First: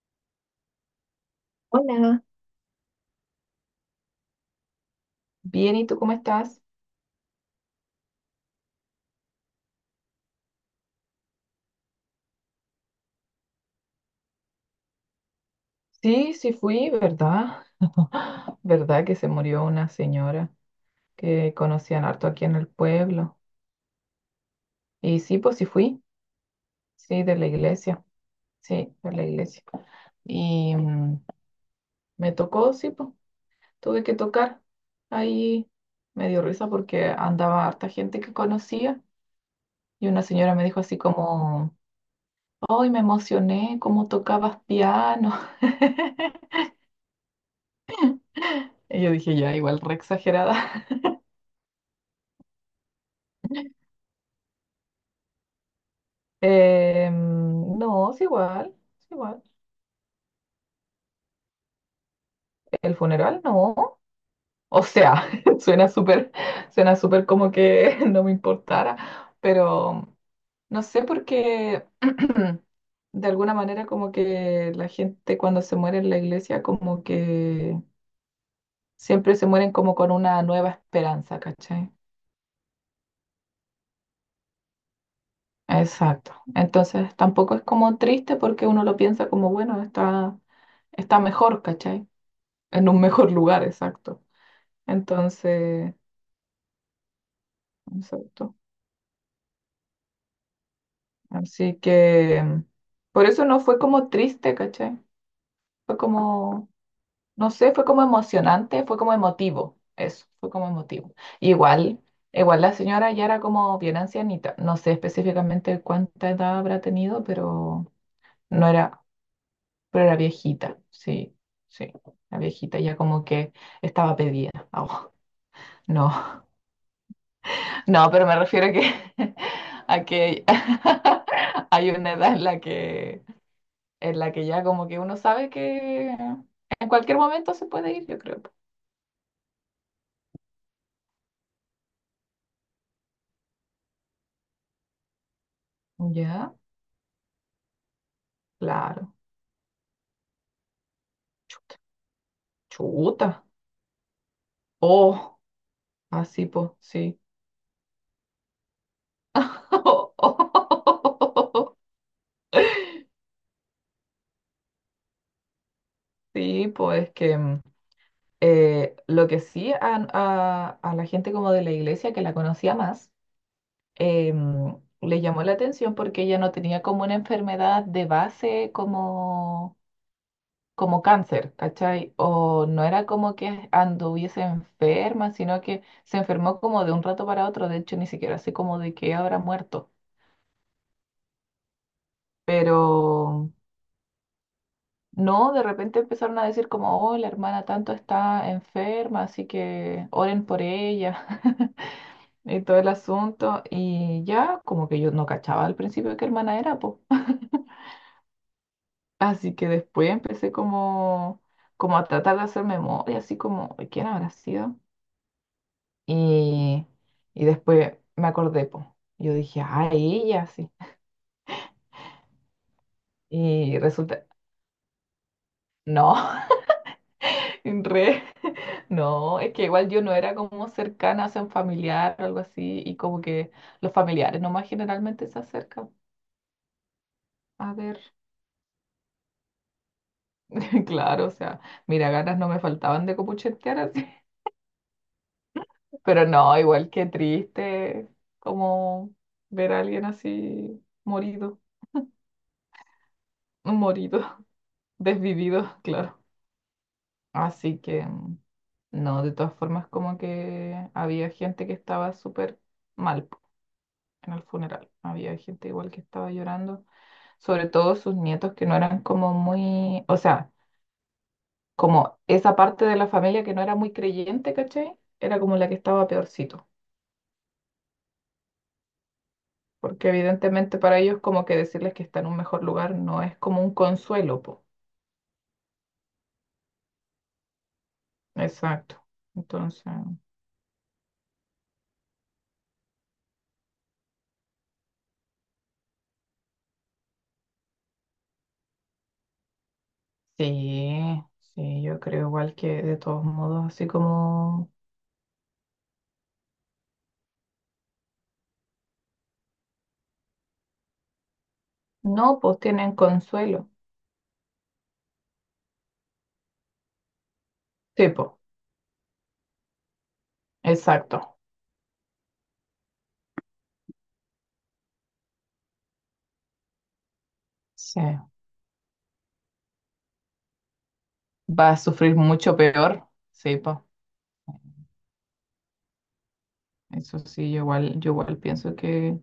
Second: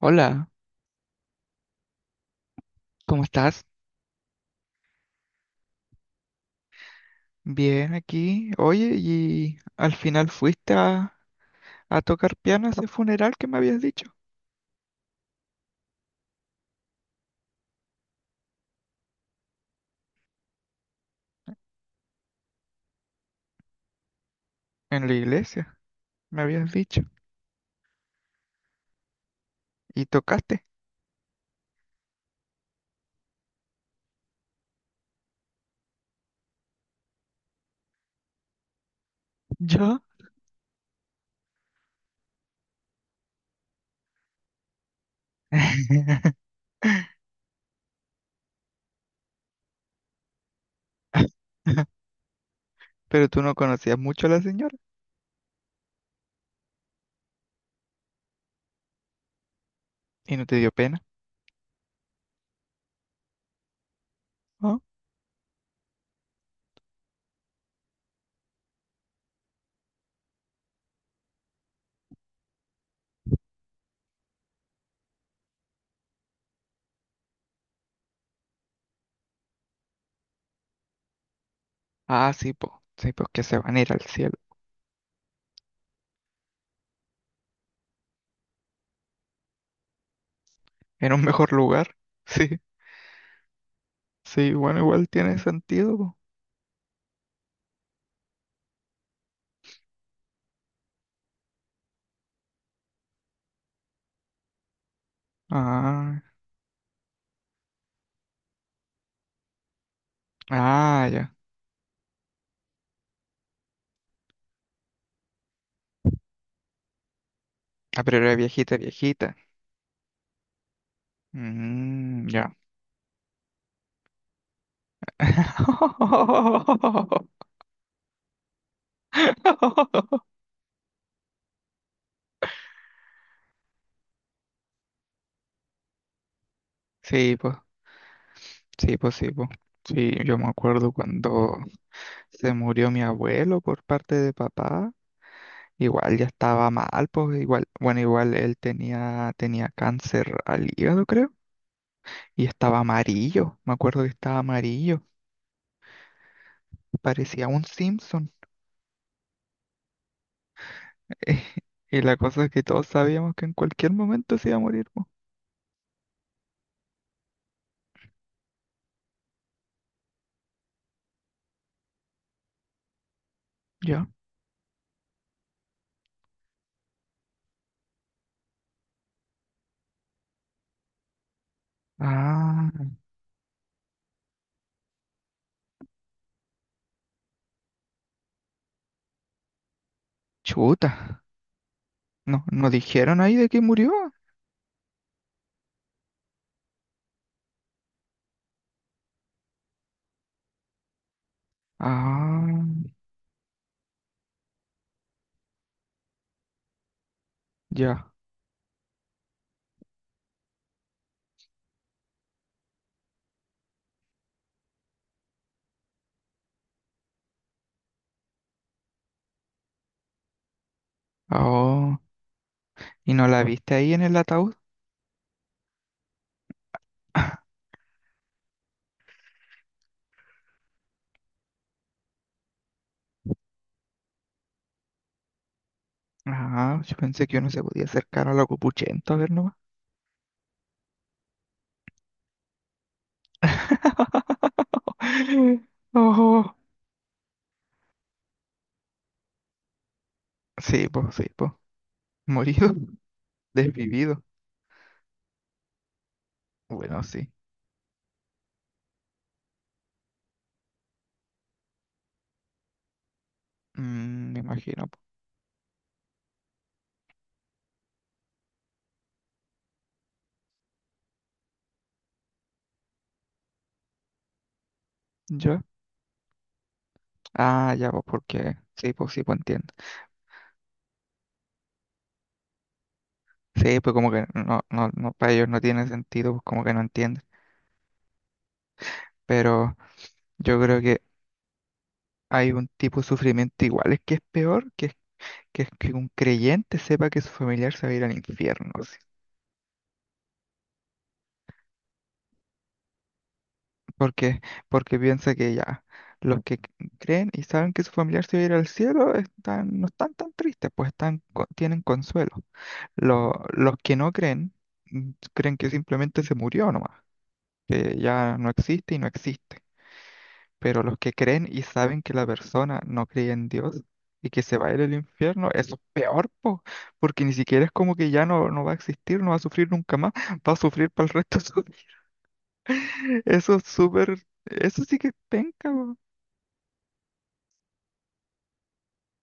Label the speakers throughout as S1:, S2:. S1: Hola,
S2: Hola,
S1: ¿cómo estás?
S2: bien, ¿y tú cómo estás?
S1: Bien aquí. Oye, ¿y al final fuiste a tocar piano a ese funeral que me habías dicho?
S2: Sí, sí fui, ¿verdad? ¿Verdad que se murió una señora que conocían harto aquí en el pueblo?
S1: En la
S2: Y sí, pues sí
S1: iglesia,
S2: fui,
S1: me habías dicho.
S2: sí, de la iglesia, sí, de la iglesia.
S1: ¿Y tocaste?
S2: Y me tocó, sí, pues tuve que tocar. Ahí me dio risa porque andaba harta gente que conocía
S1: ¿Yo?
S2: y una señora me dijo así como, ¡ay, me emocioné! ¿Cómo tocabas piano? Y yo dije, ya, igual re exagerada.
S1: Pero tú no conocías mucho a la señora
S2: No, es igual, es igual.
S1: y no te dio pena,
S2: El funeral no.
S1: ¿no?
S2: O sea, suena súper, suena súper como que no me importara, pero no sé porque de alguna manera como que la gente cuando se muere en la iglesia como que siempre se mueren como con una nueva esperanza, ¿cachai?
S1: Ah, sí, pues que se van a ir al cielo,
S2: Exacto. Entonces tampoco es como triste porque uno lo piensa como, bueno,
S1: en
S2: está
S1: un mejor
S2: mejor,
S1: lugar.
S2: ¿cachai?
S1: Sí,
S2: En un mejor lugar, exacto.
S1: sí, bueno, igual tiene
S2: Entonces,
S1: sentido, po.
S2: exacto. Así que por eso no fue como triste, ¿cachai? Fue
S1: Ah,
S2: como, no sé, fue como emocionante, fue como emotivo. Eso, fue como
S1: ah,
S2: emotivo.
S1: ya.
S2: Igual, igual la señora ya era como bien ancianita. No sé específicamente cuánta edad habrá tenido, pero
S1: Ah, pero era
S2: no
S1: viejita,
S2: era,
S1: viejita.
S2: pero era viejita. Sí, sí.
S1: Mm,
S2: La
S1: ya.
S2: viejita ya como que estaba pedida. Ah, no. No, pero me refiero a que hay una edad en la en la que ya como que uno sabe que en cualquier
S1: Sí,
S2: momento
S1: pues,
S2: se puede ir, yo creo.
S1: sí, pues, sí, pues. Sí, yo me acuerdo cuando se murió mi abuelo por parte de papá. Igual ya
S2: Ya,
S1: estaba mal, pues igual, bueno, igual él
S2: claro.
S1: tenía cáncer al hígado, creo, y estaba
S2: Chuta.
S1: amarillo, me acuerdo que estaba amarillo,
S2: Oh, así pues, sí.
S1: parecía un Simpson. Y la cosa es que todos sabíamos que en cualquier momento se iba a morir, pues.
S2: Sí, pues es que lo que sí a la gente como de la iglesia que la conocía más,
S1: Ya.
S2: eh, mm, le llamó la atención porque ella no tenía como una enfermedad de base como como cáncer, ¿cachai? O
S1: Ah,
S2: no era como que anduviese enferma, sino que se enfermó como de un rato para otro, de hecho ni siquiera sé como de qué habrá muerto,
S1: chuta. No, no
S2: pero
S1: dijeron ahí de que murió.
S2: no, de repente empezaron a decir como, oh, la hermana tanto está enferma, así que oren por ella. Y
S1: Ah,
S2: todo el asunto, y ya como que yo no cachaba al principio qué hermana era, pues.
S1: ya.
S2: Así que después empecé como, como a tratar de hacer memoria, así como, ¿quién habrá sido? Y, y después me acordé, po. Yo dije, ah, ella sí.
S1: Oh, ¿y no la viste
S2: Y
S1: ahí en el
S2: resulta,
S1: ataúd?
S2: no, en re, no, es que igual yo no era como cercana, o sea, un familiar o algo así, y como que los familiares nomás generalmente se acercan.
S1: Ah, yo pensé que uno se
S2: A
S1: podía
S2: ver,
S1: acercar a la Copuchento a ver nomás.
S2: claro, o sea, mira, ganas no me faltaban de copuchetear así. Pero
S1: Oh,
S2: no, igual que triste, como ver a alguien así
S1: sí, pues, sí, pues.
S2: morido,
S1: Morido,
S2: morido,
S1: desvivido.
S2: desvivido, claro.
S1: Bueno, sí.
S2: Así que, no, de todas formas, como que había gente que estaba súper mal po,
S1: Mm,
S2: en
S1: me
S2: el
S1: imagino,
S2: funeral.
S1: po.
S2: Había gente igual que estaba llorando, sobre todo sus nietos que no eran como muy, o sea, como esa parte de la familia que no era muy creyente, ¿cachai? Era como
S1: ¿Yo?
S2: la que estaba peorcito.
S1: Ah, ya, pues, porque. Sí, pues entiendo.
S2: Porque evidentemente para ellos como que decirles que está en un mejor lugar no es como un
S1: Sí, pues como que
S2: consuelo,
S1: no,
S2: po.
S1: no, no, para ellos no tiene sentido, pues como que no entienden.
S2: Exacto.
S1: Pero
S2: Entonces,
S1: yo creo que hay un tipo de sufrimiento igual, es que es peor, que es que un creyente sepa que su familiar se va a ir al infierno, así.
S2: sí, sí, yo creo igual que de todos modos, así
S1: Porque,
S2: como...
S1: porque piensa que ya, los que creen y saben que su familiar se va a ir al cielo están, no están tan tristes, pues están, tienen
S2: No,
S1: consuelo.
S2: pues tienen consuelo.
S1: Los que no creen, mm, creen que simplemente se murió nomás, que
S2: Sí, pues,
S1: ya no existe y no existe. Pero los que
S2: exacto.
S1: creen y saben que la persona no cree en Dios y que se va a ir al infierno, eso es peor, po, porque ni siquiera es como
S2: Sí.
S1: que ya no, no va a existir, no va a sufrir nunca más, va a sufrir para el resto de
S2: Va a sufrir mucho peor.
S1: Eso
S2: Sí,
S1: es
S2: pues.
S1: súper, eso sí que es penca, po.
S2: Eso sí, yo igual pienso que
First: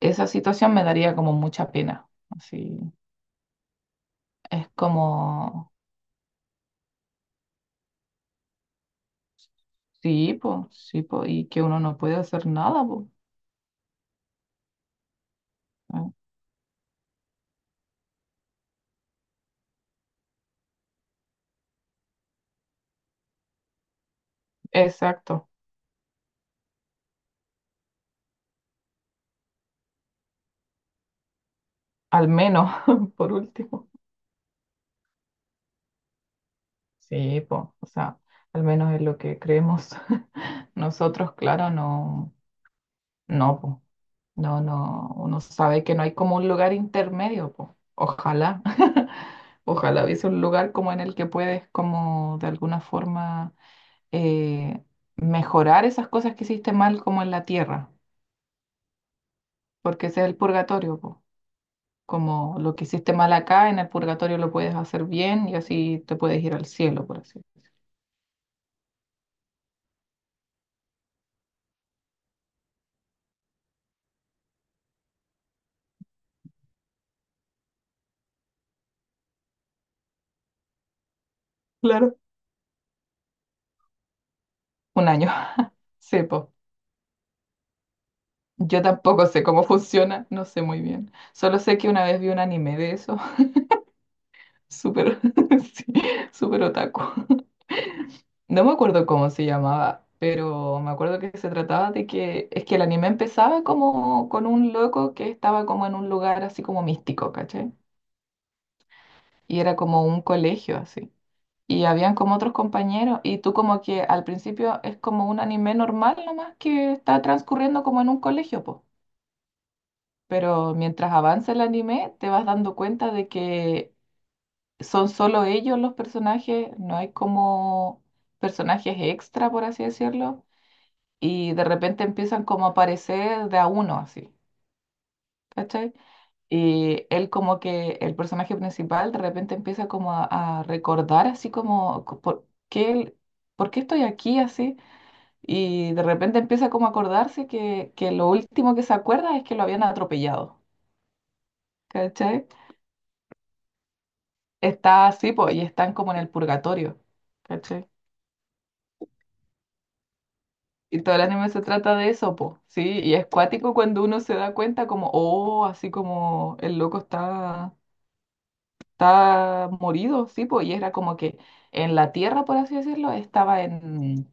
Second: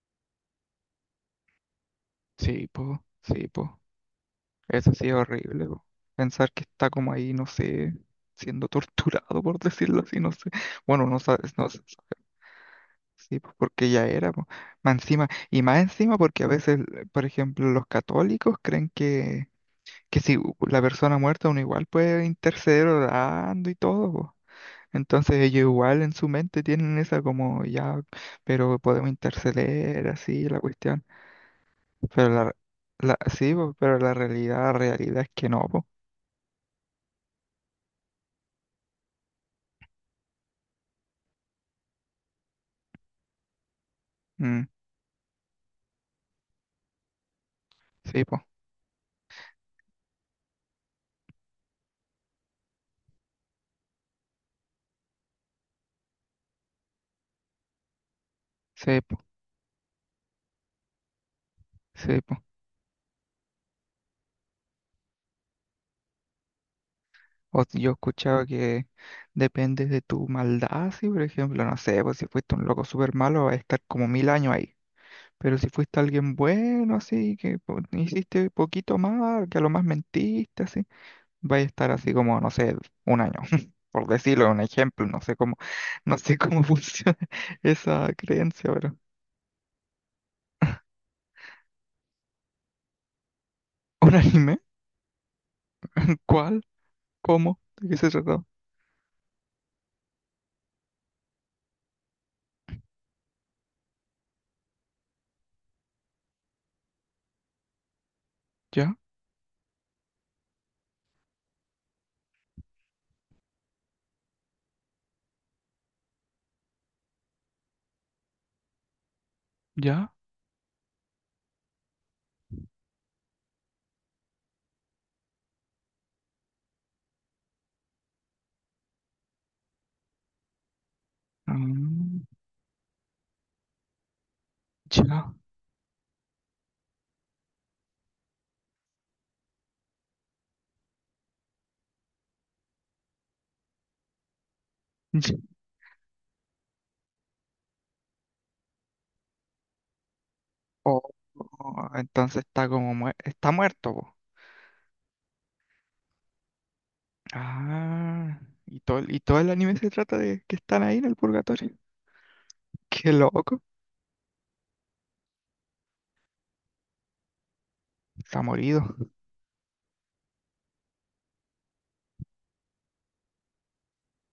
S2: esa situación me daría como mucha pena.
S1: Sí,
S2: Así,
S1: po, sí, po.
S2: es
S1: Eso sí es horrible,
S2: como,
S1: po. Pensar que está como ahí, no sé, siendo torturado, por decirlo así, no sé.
S2: sí,
S1: Bueno, no
S2: pues, y
S1: sabes,
S2: que
S1: no
S2: uno
S1: sé.
S2: no puede hacer nada, pues.
S1: Sí, pues, porque ya era, po. Más encima, y más
S2: ¿Eh?
S1: encima porque a veces, por ejemplo, los católicos creen que si la persona muerta uno igual puede interceder orando y todo, po. Entonces
S2: Exacto.
S1: ellos igual en su mente tienen esa como ya, pero podemos interceder así la cuestión.
S2: Al
S1: Pero la,
S2: menos,
S1: la
S2: por
S1: sí, pues
S2: último.
S1: pero la realidad es que no, pues.
S2: Sí, pues, o sea, al menos es lo que creemos nosotros, claro, no, no, pues. No,
S1: Mm,
S2: no, uno sabe que no hay como un lugar intermedio, po.
S1: sí, pues,
S2: Ojalá, ojalá hubiese un lugar como en el que puedes como de alguna forma eh, mejorar esas cosas que hiciste mal como en la tierra,
S1: sí, pues,
S2: porque ese es el purgatorio, po.
S1: sí, po.
S2: Como lo que hiciste mal acá, en el purgatorio lo puedes hacer bien y así te puedes ir al cielo, por así.
S1: O si yo he escuchado que depende de tu maldad, si por ejemplo, no sé, pues si fuiste un loco súper malo, vas a estar como 1.000 años ahí. Pero si fuiste alguien bueno, así, que hiciste poquito mal, que a lo más mentiste, así, vas a estar así
S2: Claro.
S1: como, no sé, un año. Por decirlo, un ejemplo,
S2: Un
S1: no
S2: año.
S1: sé cómo, no
S2: Sí,
S1: sé
S2: po.
S1: cómo funciona esa creencia,
S2: Yo
S1: pero.
S2: tampoco sé cómo funciona, no sé muy bien. Solo sé que una vez vi un anime de eso.
S1: ¿Un anime?
S2: Súper, sí, súper
S1: ¿Cuál?
S2: otaku.
S1: ¿Cómo? ¿De qué se trató?
S2: No me acuerdo cómo se llamaba, pero me acuerdo que se trataba de que es que el anime empezaba como con un loco que estaba como en un lugar así como místico, ¿cachai?
S1: ¿Ya?
S2: Y era como un colegio así. Y habían como otros compañeros y tú como que al principio es como un anime normal nomás que está transcurriendo como en un colegio, po.
S1: ¿Ya?
S2: Pero mientras avanza el anime te vas dando cuenta de que son solo ellos los personajes, no hay como personajes extra, por así decirlo, y de repente
S1: Mm,
S2: empiezan como a aparecer de a uno, así,
S1: ya.
S2: ¿cachai? Y él como que, el personaje principal de repente empieza como a recordar así como, ¿por qué, por qué estoy aquí así? Y de repente empieza como a acordarse que lo último que se acuerda es que lo habían atropellado,
S1: Oh, oh, entonces
S2: ¿cachai?
S1: está como está muerto, po.
S2: Está así, pues, y están como en el purgatorio, ¿cachai?
S1: Ah, y todo, y todo el anime se trata de que están ahí
S2: Y
S1: en
S2: todo
S1: el
S2: el anime se
S1: purgatorio.
S2: trata de eso, po, ¿sí?
S1: Qué
S2: Y es
S1: loco,
S2: cuático cuando uno se da cuenta como, oh, así como el loco está,
S1: está morido.
S2: está morido, ¿sí? Po? Y era como que en la tierra, por así decirlo, estaba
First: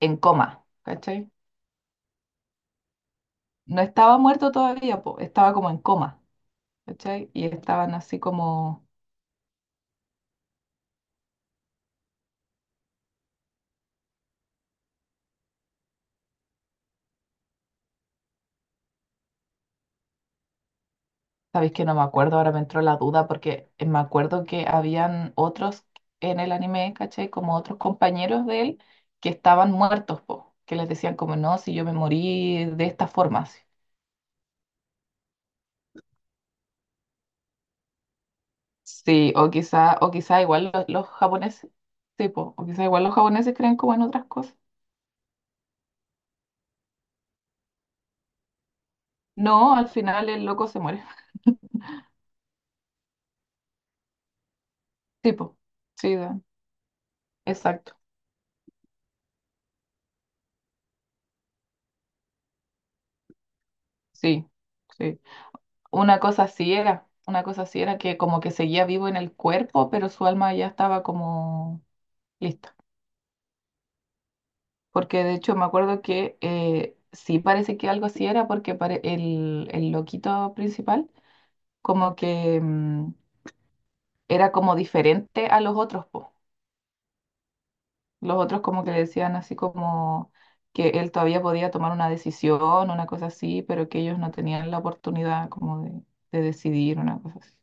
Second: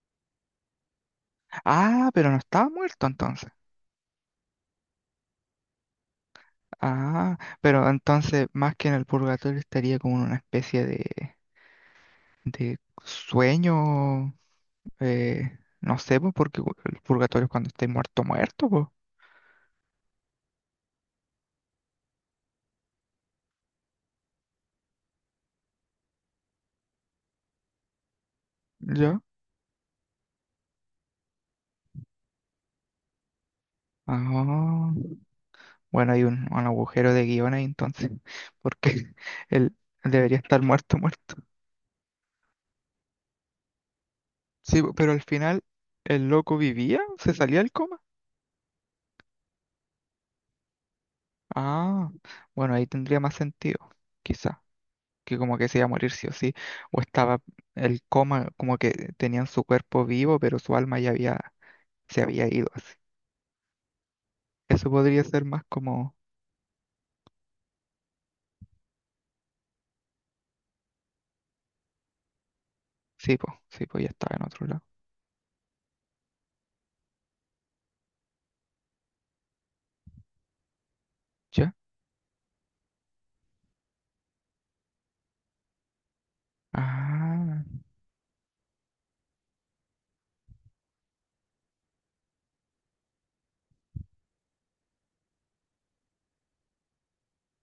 S2: en coma, ¿cachai?
S1: Ah, pero no estaba muerto entonces.
S2: No estaba muerto todavía, po, estaba como en coma, ¿cachai?
S1: Ah,
S2: Y
S1: pero
S2: estaban así
S1: entonces más
S2: como.
S1: que en el purgatorio estaría como en una especie de sueño, no sé, po, porque el purgatorio es cuando esté muerto, muerto, pues.
S2: Sabéis que no me acuerdo, ahora me entró la duda porque me acuerdo que habían otros en el anime, ¿cachai? Como otros compañeros de él
S1: ¿Ya?
S2: que estaban muertos, po, que les decían como, no, si yo me morí de esta forma. Así".
S1: Ah. Bueno, hay un agujero de guión ahí entonces, porque
S2: Sí,
S1: él
S2: o
S1: debería
S2: quizá
S1: estar
S2: igual
S1: muerto,
S2: los
S1: muerto.
S2: japoneses, sí, po, o quizá igual los japoneses creen como en otras cosas.
S1: Sí, po, pero al final, ¿el loco vivía? ¿Se salía del coma?
S2: No, al final el loco se muere.
S1: Ah, bueno, ahí tendría más sentido, quizá, que como
S2: Tipo,
S1: que se iba a morir
S2: sí,
S1: sí o
S2: da-
S1: sí, o estaba
S2: exacto,
S1: el coma, como que tenían su cuerpo vivo, pero su alma ya había, se había ido así.
S2: sí,
S1: Eso
S2: sí.
S1: podría ser más como,
S2: Una cosa así era, una cosa así era que como que seguía vivo en el cuerpo, pero su alma ya estaba como. Listo.
S1: sí, pues ya estaba en otro lado.
S2: Porque de hecho me acuerdo que sí parece que algo así era porque el loquito principal
S1: ¿Ya?
S2: como que era como diferente a los otros, po.
S1: Ah,
S2: Los otros como que le decían así como que él todavía podía tomar una decisión, una cosa así, pero que ellos no tenían la oportunidad como de decidir una cosa así.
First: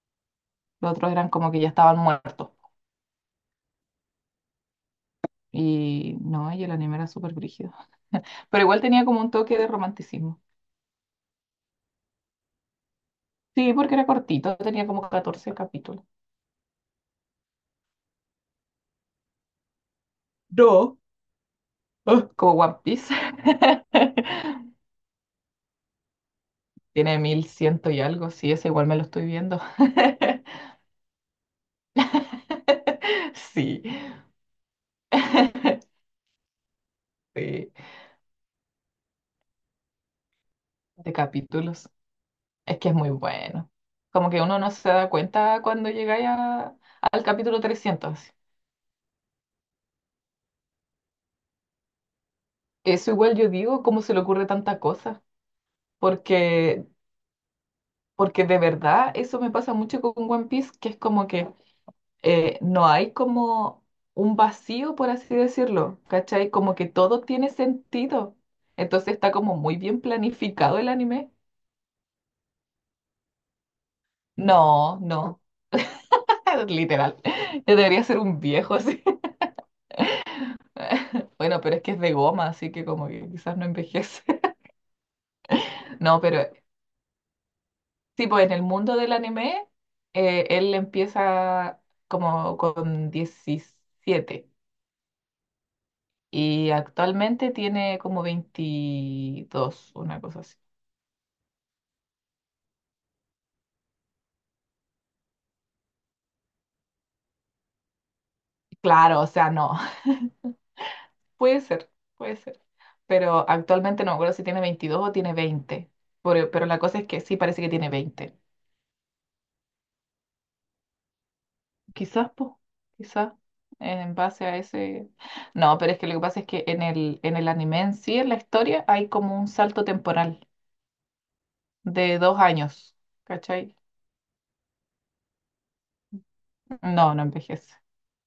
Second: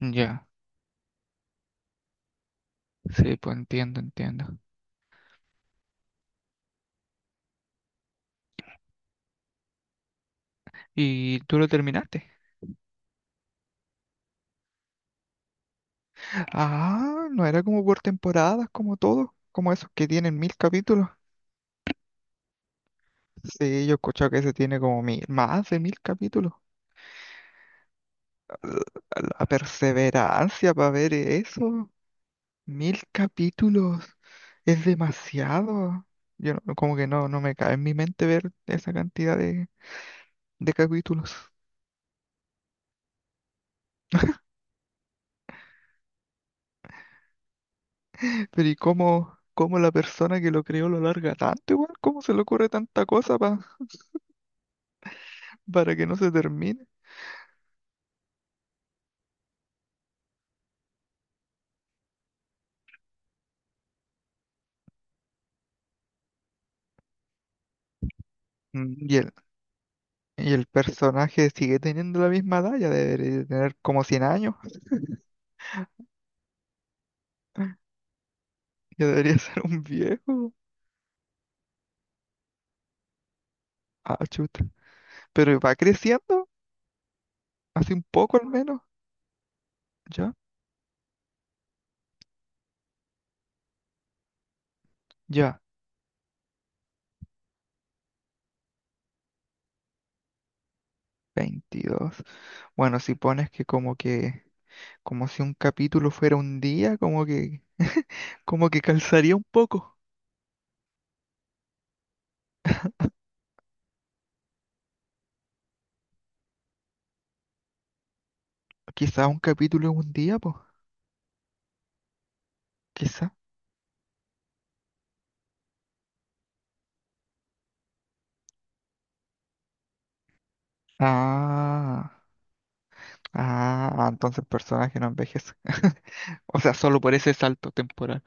S1: ya,
S2: Los otros eran como que ya estaban muertos.
S1: sí, pues entiendo, entiendo.
S2: Y no, y el anime era súper brígido. Pero igual tenía como un toque de romanticismo.
S1: ¿Y tú lo terminaste?
S2: Sí, porque era cortito, tenía como 14 capítulos.
S1: Ah, no era como por temporadas, como todos, como esos que tienen mil
S2: No,
S1: capítulos.
S2: ah, como One Piece.
S1: Sí, yo he escuchado que ese tiene como mil, más de mil capítulos.
S2: Tiene 1100 y algo, sí, ese igual me lo
S1: La
S2: estoy
S1: la
S2: viendo.
S1: perseverancia para ver eso, mil
S2: Sí,
S1: capítulos, es demasiado. Yo no- Como que no, no me
S2: sí,
S1: cae en mi mente ver esa cantidad de
S2: de
S1: capítulos.
S2: capítulos. Es que es muy bueno. Como que uno no se da cuenta cuando llegáis a- al capítulo 300. Así.
S1: Pero ¿y cómo, cómo la persona que lo creó lo larga tanto igual? ¿Cómo se le ocurre tanta
S2: Eso igual
S1: cosa
S2: yo digo, ¿cómo se le ocurre tanta cosa?
S1: para que no se termine?
S2: Porque, porque de verdad eso me pasa mucho con One Piece, que es como que no hay como un vacío, por así decirlo, ¿cachai? Como que todo tiene sentido.
S1: Mm,
S2: Entonces
S1: Y
S2: está
S1: el
S2: como muy bien
S1: y el
S2: planificado el anime.
S1: personaje sigue teniendo la misma edad, ya debería tener como 100 años,
S2: No, no, literal. Yo debería ser un viejo así.
S1: ya debería ser un viejo.
S2: Bueno, pero es que es de goma, así que como que quizás no
S1: Ah,
S2: envejece.
S1: chuta. Pero va
S2: No,
S1: creciendo,
S2: pero
S1: hace un
S2: sí,
S1: poco
S2: pues
S1: al
S2: en el
S1: menos,
S2: mundo del anime,
S1: ya,
S2: él empieza como con 17
S1: ya,
S2: y actualmente tiene como 22 una cosa así.
S1: 22. Bueno, si pones que, como si un capítulo fuera un día, como que
S2: Claro, o
S1: calzaría un
S2: sea, no.
S1: poco.
S2: Puede ser, puede ser. Pero actualmente no me acuerdo si tiene 22 o tiene 20. Pero la cosa es que sí parece que tiene 20.
S1: Quizá un capítulo es un día, pues,
S2: Quizás, pues, quizás
S1: quizá.
S2: en base a ese... No, pero es que lo que pasa es que en el anime en sí, en la historia, hay como un salto temporal
S1: Ah,
S2: de 2 años. ¿Cachai?
S1: ah, entonces el personaje no envejece. O sea, solo por
S2: No, no
S1: ese salto
S2: envejece.
S1: temporal.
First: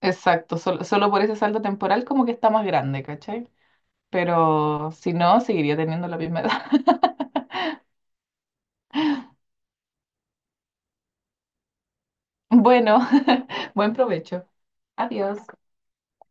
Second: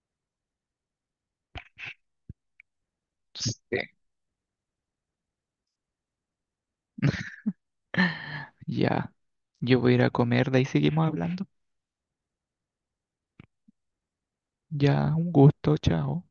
S2: Exacto, solo, solo por ese salto temporal como que está más grande, ¿cachai?
S1: Sí.
S2: Pero si no, seguiría teniendo la misma edad.
S1: Ya, yo voy a ir a comer, de ahí seguimos hablando.
S2: Bueno, buen provecho.
S1: Ya, un
S2: Adiós.
S1: gusto, chao.